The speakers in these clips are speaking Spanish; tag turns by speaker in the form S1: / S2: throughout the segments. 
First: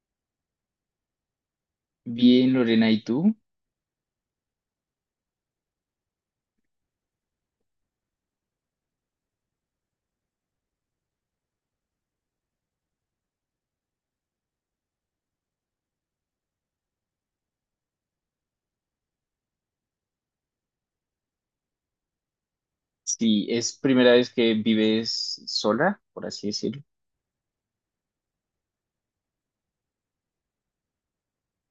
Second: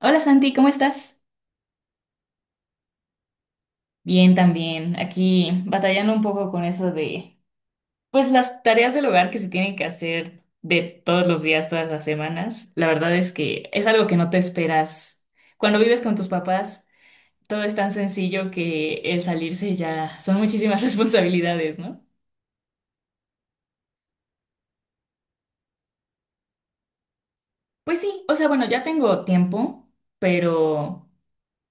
S1: Hola Santi, ¿cómo estás?
S2: Bien, Lorena, ¿y tú?
S1: Bien, también. Aquí batallando un poco con eso de, pues las tareas del hogar que se tienen que hacer de todos los días, todas las semanas. La verdad es que es algo que no te esperas. Cuando vives con tus papás, todo es tan sencillo que el salirse ya son muchísimas responsabilidades, ¿no?
S2: Sí, es primera vez que vives sola, por así decirlo.
S1: Pues sí, o sea, bueno, ya tengo tiempo, pero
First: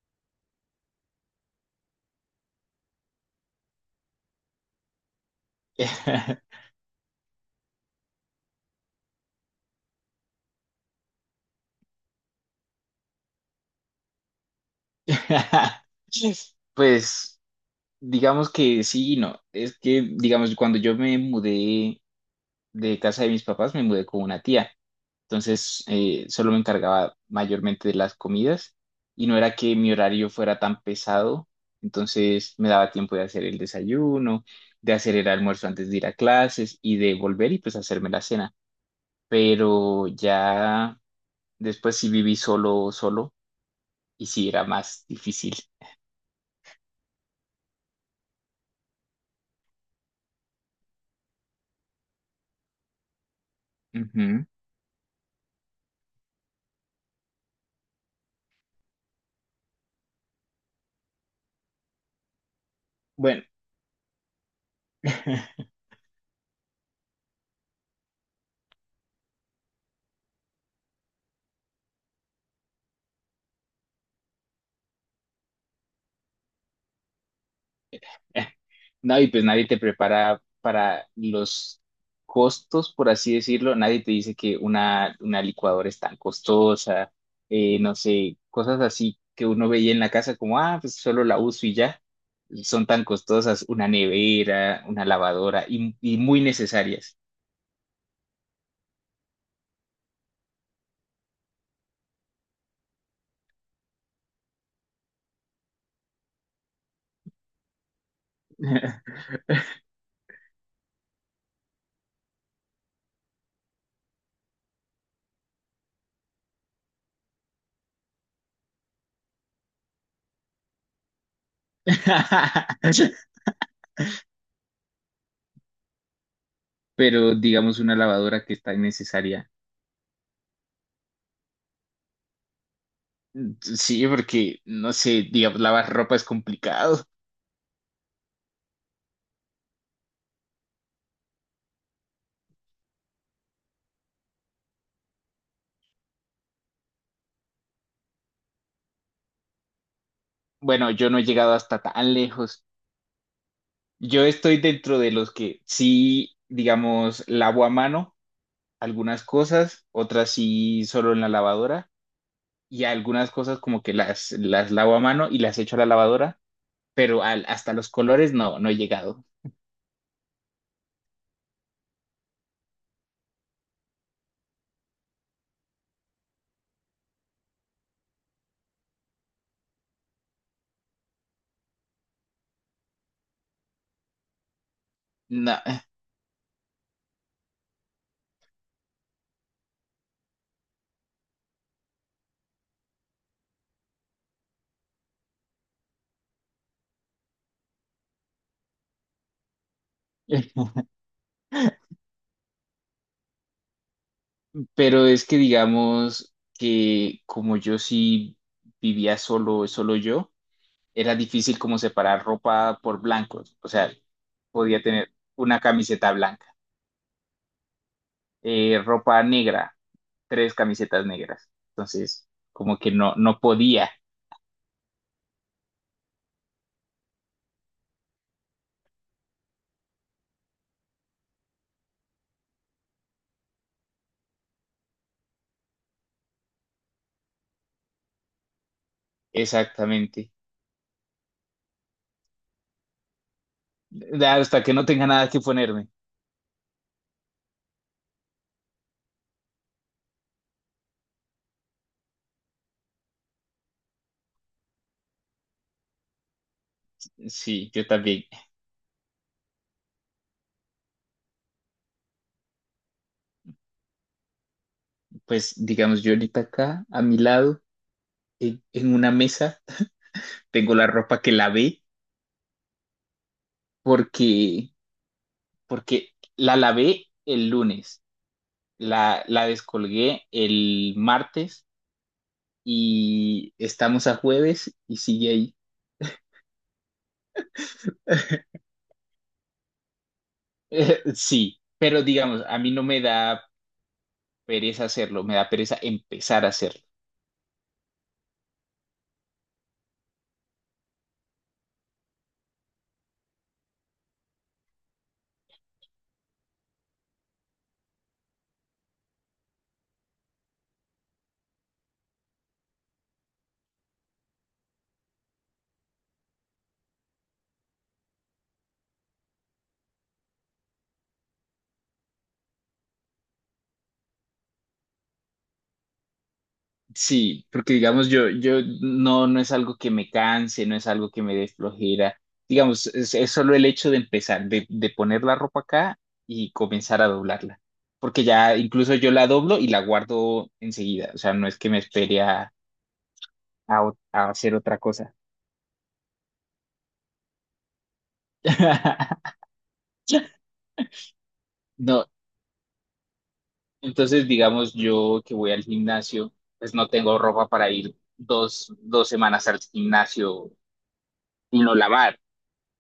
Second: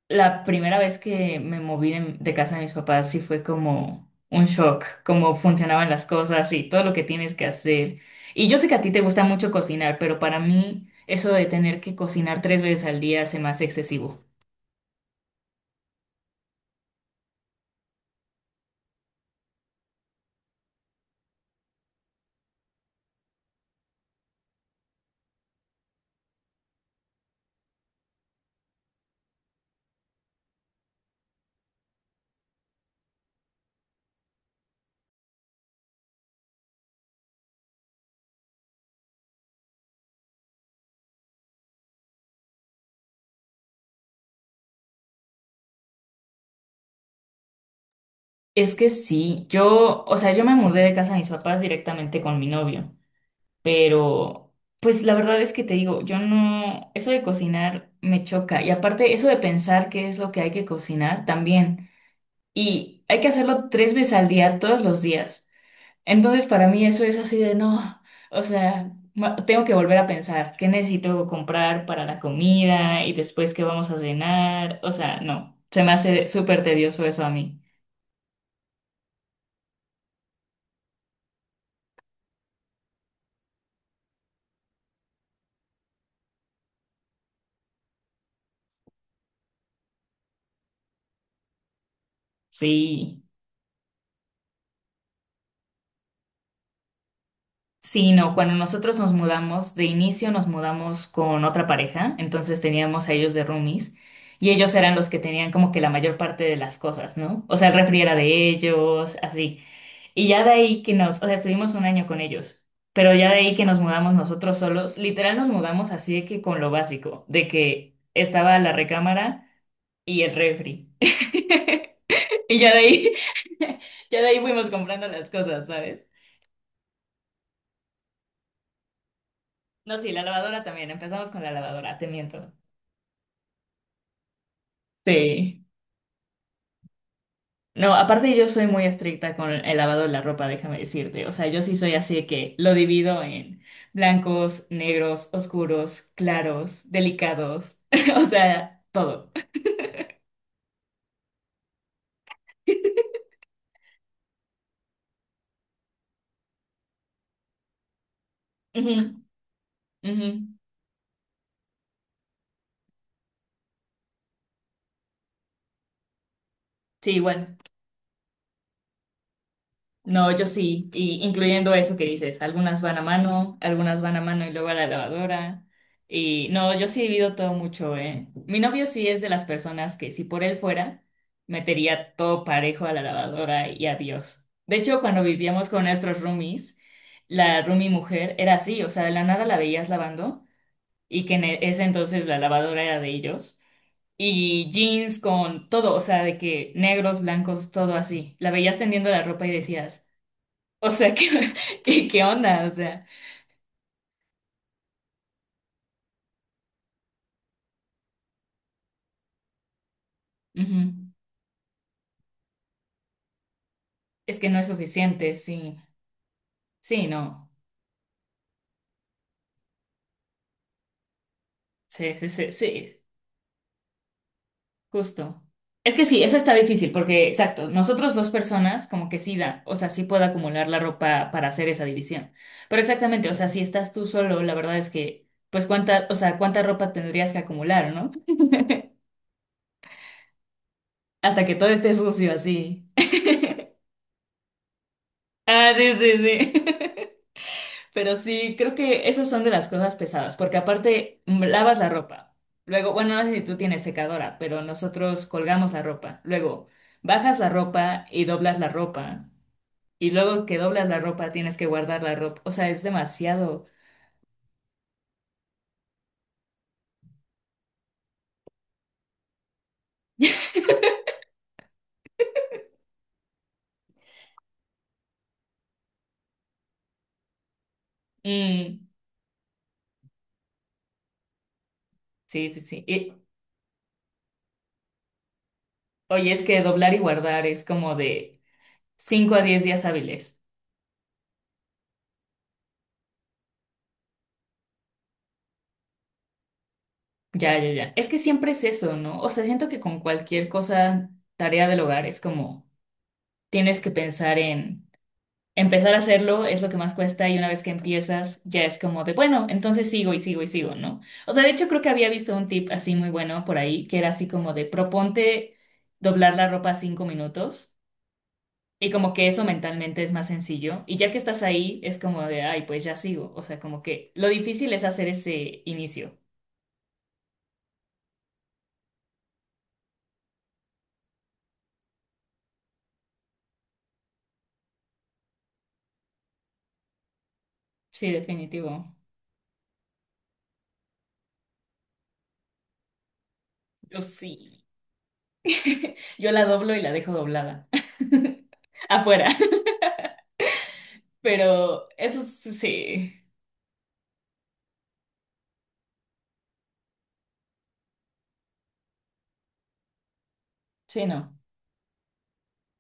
S1: la primera vez que me moví de casa de mis papás sí fue como un shock, cómo funcionaban las cosas y todo lo que tienes que hacer. Y yo sé que a ti te gusta mucho cocinar, pero para mí eso de tener que cocinar 3 veces al día se me hace excesivo.
S2: Pues digamos que sí y no. Es que, digamos, cuando yo me mudé de casa de mis papás, me mudé con una tía. Entonces, solo me encargaba mayormente de las comidas y no era que mi horario fuera tan pesado. Entonces, me daba tiempo de hacer el desayuno, de hacer el almuerzo antes de ir a clases y de volver y pues hacerme la cena. Pero ya después sí viví solo, solo, y sí era más difícil.
S1: Es que sí, yo, o sea, yo me mudé de casa de mis papás directamente con mi novio,
S2: Ujú.
S1: pero pues la verdad es que te digo, yo no, eso de cocinar me choca y aparte eso de pensar qué es lo que hay que cocinar también. Y hay que
S2: Bueno,
S1: hacerlo 3 veces al día, todos los días. Entonces, para mí eso es así de no, o sea, tengo que volver a pensar qué necesito comprar para la comida y después qué vamos a cenar. O sea, no, se me hace súper tedioso eso a mí.
S2: no, y pues nadie te prepara para los costos, por así decirlo, nadie te dice que una licuadora es tan costosa, no sé, cosas así que uno veía en la casa como, ah, pues solo la uso y ya. Y son tan
S1: Sí,
S2: costosas, una nevera, una lavadora y muy necesarias.
S1: sí, no, cuando nosotros nos mudamos, de inicio nos mudamos con otra pareja, entonces teníamos a ellos de roomies. Y ellos eran los que tenían como que la mayor parte de las cosas, ¿no? O sea, el refri era de ellos, así. Y ya de ahí que nos, o sea, estuvimos un año con ellos, pero ya de ahí que nos mudamos nosotros solos, literal nos mudamos así de que con lo básico, de que estaba la recámara y el refri. Y ya de ahí, ya de ahí fuimos comprando las cosas, ¿sabes?
S2: Pero digamos una lavadora que es tan necesaria.
S1: No, sí, la lavadora también, empezamos con la lavadora, te miento.
S2: Sí, porque, no sé, digamos,
S1: Sí.
S2: lavar ropa es complicado.
S1: No, aparte yo soy muy estricta con el lavado de la ropa, déjame decirte. O sea, yo sí soy así de que lo divido en blancos, negros, oscuros, claros, delicados, o sea, todo.
S2: Bueno, yo no he llegado hasta tan lejos. Yo estoy dentro de los que sí, digamos, lavo a mano
S1: Ujú,
S2: algunas cosas, otras
S1: ujú.
S2: sí solo en la lavadora y algunas cosas como que las lavo a mano y las echo a la lavadora,
S1: Sí,
S2: pero
S1: igual.
S2: hasta los colores no, no he llegado.
S1: No, yo sí, y incluyendo eso que dices, algunas van a mano, algunas van a mano y luego a la lavadora. Y no, yo sí divido todo mucho, ¿eh? Mi novio sí es de las personas que si por él fuera, metería todo parejo a la lavadora y adiós. De hecho, cuando
S2: No.
S1: vivíamos con nuestros roomies, la roomie mujer era así, o sea, de la nada la veías lavando y que en ese entonces la lavadora era de ellos. Y jeans con todo, o sea, de que negros, blancos, todo así. La veías tendiendo la ropa y decías... O sea, ¿qué onda? O sea,
S2: Pero es que digamos que como yo sí vivía solo, solo yo,
S1: ujú.
S2: era difícil como separar ropa por blancos. O sea,
S1: Es que no es
S2: podía tener
S1: suficiente,
S2: una
S1: sí.
S2: camiseta blanca,
S1: Sí, no.
S2: ropa negra, tres camisetas negras.
S1: Sí,
S2: Entonces,
S1: sí, sí,
S2: como que
S1: sí,
S2: no, no podía
S1: justo. Es que sí, esa está difícil porque, exacto, nosotros dos personas como que sí da, o sea, sí puedo acumular la ropa para hacer esa división. Pero exactamente, o sea, si estás tú solo, la verdad es que, pues cuántas, o sea, cuánta ropa tendrías que acumular, ¿no?
S2: exactamente.
S1: Hasta que todo esté sucio así.
S2: Hasta que no tenga nada que
S1: Ah,
S2: ponerme.
S1: sí, sí, sí. Pero sí, creo que esas son de las cosas pesadas, porque aparte lavas la ropa. Luego, bueno, no sé si tú tienes secadora, pero nosotros colgamos la ropa. Luego, bajas la
S2: Sí, yo
S1: ropa y
S2: también.
S1: doblas la ropa. Y luego que doblas la ropa, tienes que guardar la ropa. O sea, es demasiado.
S2: Pues digamos, yo ahorita acá, a mi lado, en una mesa, tengo la ropa que lavé porque porque la lavé el lunes,
S1: Mm,
S2: la descolgué el martes
S1: sí, sí, sí. Y,
S2: y estamos a jueves y sigue ahí.
S1: oye, es que doblar y guardar es como de 5 a 10 días hábiles.
S2: Sí, pero digamos, a mí no me da pereza hacerlo, me da pereza empezar a hacerlo.
S1: Ya, ya, ya. Es que siempre es eso, ¿no? O sea, siento que con cualquier cosa, tarea del hogar, es como tienes que pensar en. Empezar a hacerlo es lo que más cuesta y una vez que empiezas ya es como de, bueno, entonces sigo y sigo y sigo, ¿no? O sea, de hecho creo que había visto un tip así muy bueno por ahí, que era así como de, proponte doblar la ropa 5 minutos y como que eso mentalmente es más sencillo y ya que estás ahí es como de, ay, pues ya sigo, o sea, como que lo difícil es hacer ese inicio.
S2: Sí, porque digamos yo no, no es algo que me canse, no es algo que me dé flojera. Digamos, es solo el hecho de empezar, de poner la ropa acá y comenzar a doblarla.
S1: Sí,
S2: Porque ya
S1: definitivo.
S2: incluso yo la doblo y la guardo enseguida. O sea, no es que me espere a,
S1: Yo
S2: a hacer
S1: sí.
S2: otra cosa.
S1: Yo la doblo y la dejo doblada. Afuera. Pero
S2: No,
S1: eso sí.
S2: entonces digamos yo que voy al gimnasio, pues no tengo ropa para ir dos semanas al gimnasio
S1: Sí, no.
S2: y no lavar.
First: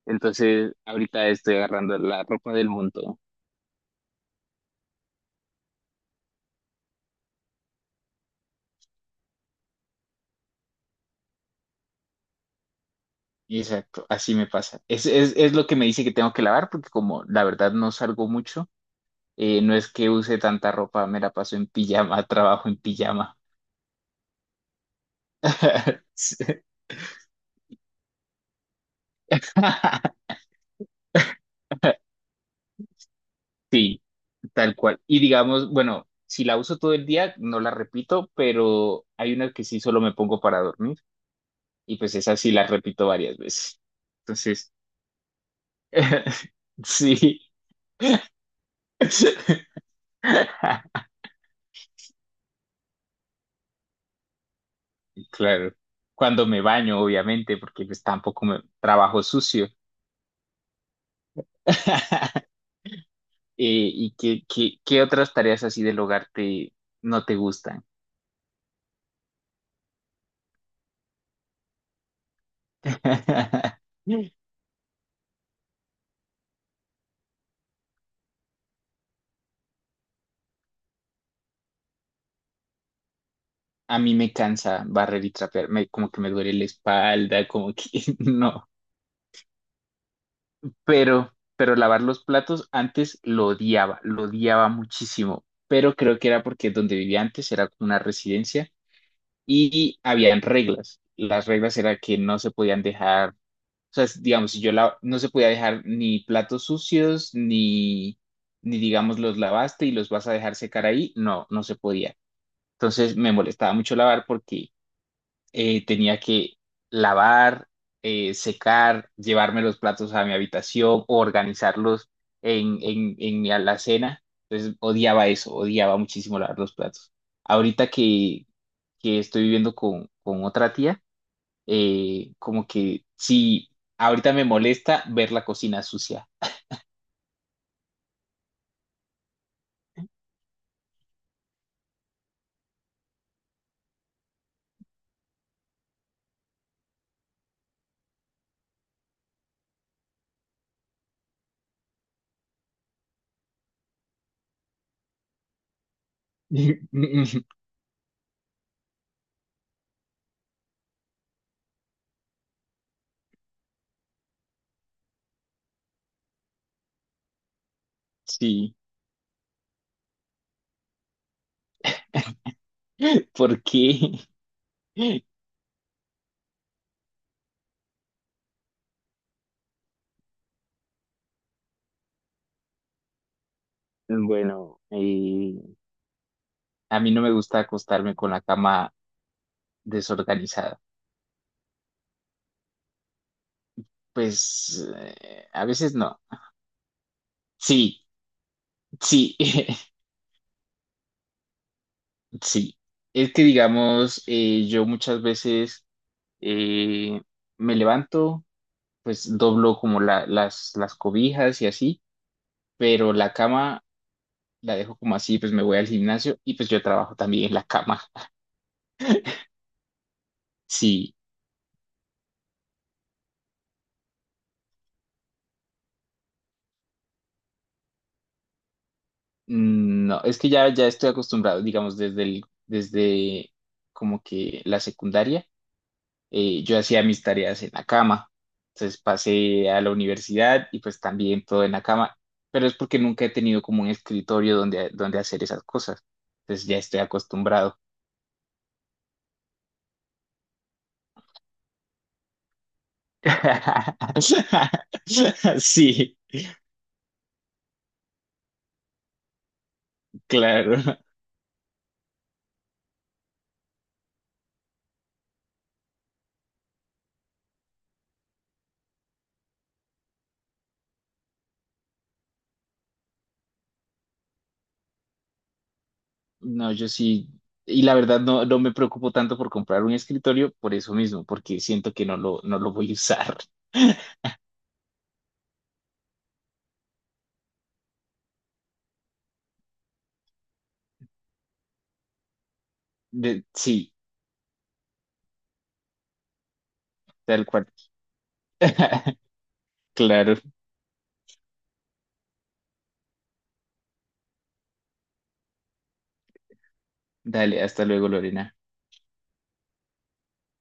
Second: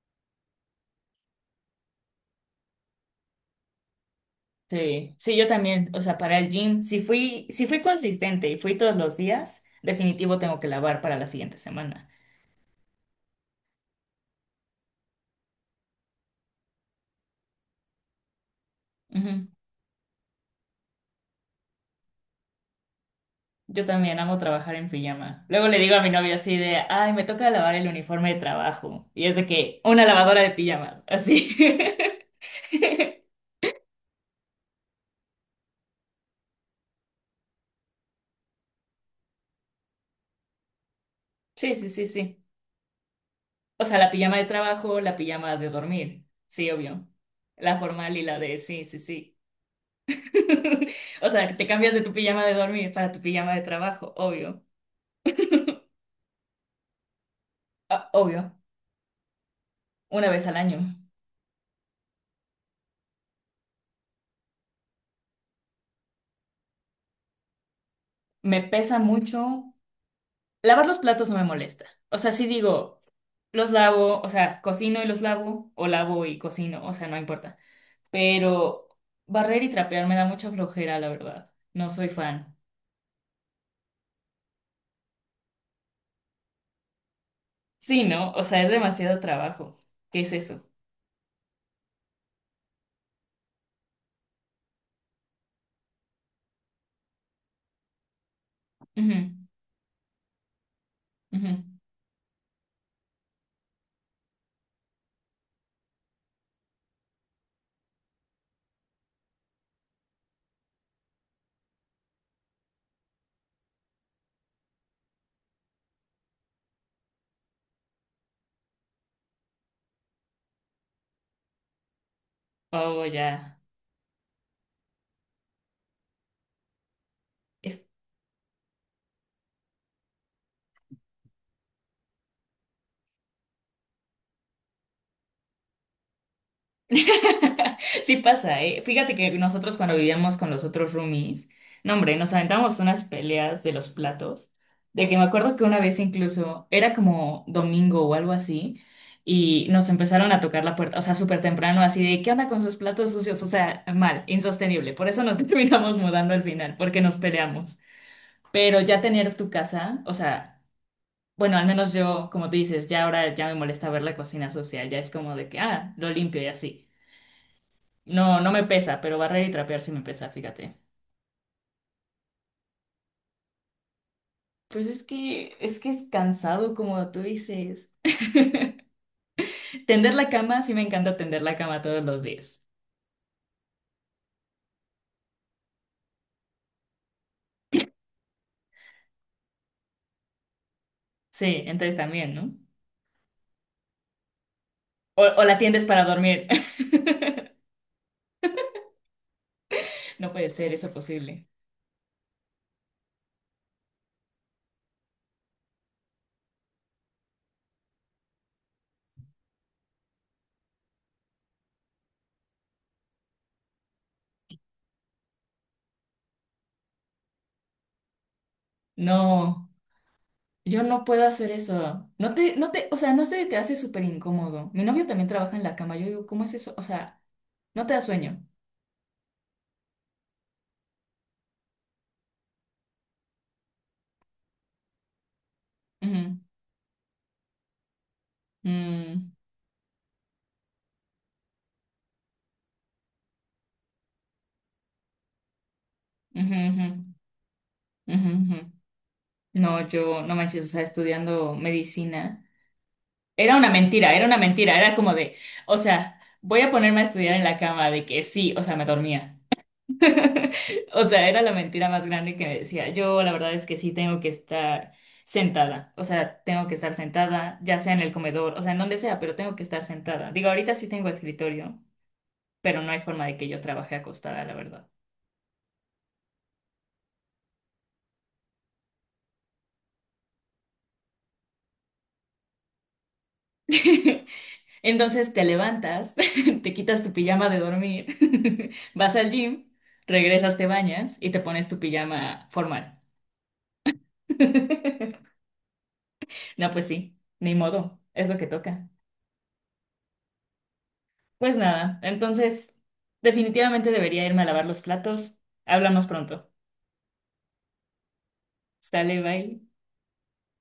S2: Entonces ahorita estoy agarrando la ropa del mundo.
S1: Sí, sí, yo también, o sea, para el gym, si fui consistente y fui todos los días, definitivo tengo que lavar para la siguiente semana.
S2: Exacto, así me pasa. Es lo que me dice que tengo que lavar, porque como la verdad no salgo mucho,
S1: Ujú.
S2: no es que use tanta ropa, me la paso en pijama, trabajo en pijama.
S1: Yo también amo trabajar en pijama. Luego le digo a mi novio así
S2: Sí,
S1: de, ay, me toca lavar el uniforme de trabajo. Y es de que, una lavadora de pijamas, así.
S2: sí, tal cual. Y digamos, bueno, si la uso todo el día, no la repito, pero hay una que sí solo me pongo para dormir,
S1: Sí, sí,
S2: y
S1: sí,
S2: pues esa
S1: sí.
S2: sí la repito varias veces.
S1: O sea, la pijama de
S2: Entonces,
S1: trabajo, la pijama de dormir, sí, obvio.
S2: sí.
S1: La formal y la de, sí, sí, sí. O sea, te cambias de tu pijama de dormir para tu pijama de trabajo, obvio.
S2: Claro. Cuando me baño, obviamente, porque pues
S1: Ah,
S2: tampoco
S1: obvio.
S2: me trabajo sucio.
S1: Una vez al año.
S2: ¿Y qué otras tareas así del hogar te, no te gustan?
S1: Me pesa mucho. Lavar los platos no me molesta. O sea, sí digo, los lavo, o sea, cocino y los lavo, o lavo y cocino, o sea, no importa. Pero barrer y trapear me da mucha flojera, la verdad. No soy fan.
S2: A mí me cansa barrer y trapear, me, como que me duele la espalda, como que
S1: Sí, ¿no? O sea, es
S2: no.
S1: demasiado trabajo. ¿Qué es eso?
S2: Pero lavar los platos antes lo odiaba muchísimo. Pero creo que era porque donde vivía antes era como una residencia
S1: Ujú,
S2: y habían reglas. Las
S1: ujú.
S2: reglas era que no se podían dejar. O sea, digamos, si yo la, no se podía dejar ni platos sucios, ni, ni digamos los lavaste y los vas a dejar secar ahí, no, no se podía. Entonces me molestaba mucho lavar porque tenía que lavar, secar, llevarme los platos a mi habitación, o organizarlos en,
S1: Oh,
S2: en mi
S1: ya.
S2: alacena. Entonces odiaba eso, odiaba muchísimo lavar los platos.
S1: Es
S2: Ahorita que estoy viviendo con otra tía, como que sí, ahorita me molesta ver la cocina sucia.
S1: sí pasa, ¿eh? Fíjate que nosotros cuando vivíamos con los otros roomies, no hombre, nos aventamos unas peleas de los platos, de que me acuerdo que una vez incluso era como domingo o algo así, y nos empezaron a tocar la puerta, o sea, súper temprano, así de, ¿qué onda con sus platos sucios? O sea, mal, insostenible. Por eso nos terminamos mudando al final, porque nos peleamos. Pero ya tener tu casa, o sea, bueno, al menos yo, como tú dices, ya ahora ya me molesta ver la cocina sucia, ya es como de que, ah, lo limpio y así. No, no me
S2: Sí,
S1: pesa, pero barrer y trapear sí me pesa, fíjate.
S2: porque,
S1: Pues es que, es que es cansado, como tú dices. Tender la cama, sí me encanta tender la cama todos los días.
S2: bueno, a mí no me gusta acostarme con la cama desorganizada.
S1: Sí, entonces también, ¿no?
S2: Pues
S1: O la
S2: a
S1: tiendes
S2: veces
S1: para
S2: no.
S1: dormir.
S2: Sí, sí,
S1: No puede ser eso posible.
S2: sí. Es que digamos, yo muchas veces eh, me levanto, pues doblo como las cobijas y así, pero la cama la dejo como así, pues me voy al gimnasio y pues yo trabajo también en la cama.
S1: No, yo no
S2: Sí,
S1: puedo hacer eso. No te, o sea, no se te hace súper incómodo. Mi novio también trabaja en la cama. Yo digo, ¿cómo es eso? O sea, no te da sueño.
S2: mm, no, es que ya, ya estoy acostumbrado, digamos, desde el, desde como que la secundaria,
S1: Ujú,
S2: yo hacía mis tareas en la cama. Entonces
S1: mm,
S2: pasé a la universidad y pues también todo en la cama, pero es porque nunca he tenido como un escritorio donde, donde hacer esas cosas.
S1: ujú,
S2: Entonces ya
S1: ujú,
S2: estoy acostumbrado.
S1: ujú, ujú. No, yo, no manches, o sea, estudiando medicina. Era una mentira, era una mentira, era como de, o
S2: Sí,
S1: sea, voy a ponerme a estudiar en la cama, de que sí, o sea, me dormía.
S2: claro.
S1: O sea, era la mentira más grande que me decía. Yo, la verdad es que sí tengo que estar sentada, o sea, tengo que estar sentada, ya sea en el comedor, o sea, en donde sea, pero tengo que estar sentada. Digo, ahorita sí tengo escritorio, pero no hay forma de que yo trabaje acostada, la verdad.
S2: No, yo sí, y la verdad no, no me preocupo tanto por comprar un escritorio por eso mismo, porque siento que no lo, no lo voy a usar.
S1: Entonces te levantas, te quitas tu pijama de dormir, vas al gym, regresas, te bañas y te pones tu pijama formal.
S2: Sí,
S1: No, pues sí,
S2: tal
S1: ni
S2: cual.
S1: modo, es lo que toca.
S2: Claro,
S1: Pues nada, entonces definitivamente debería irme a lavar los platos. Hablamos pronto.
S2: dale, hasta luego, Lorena.
S1: Sale, bye.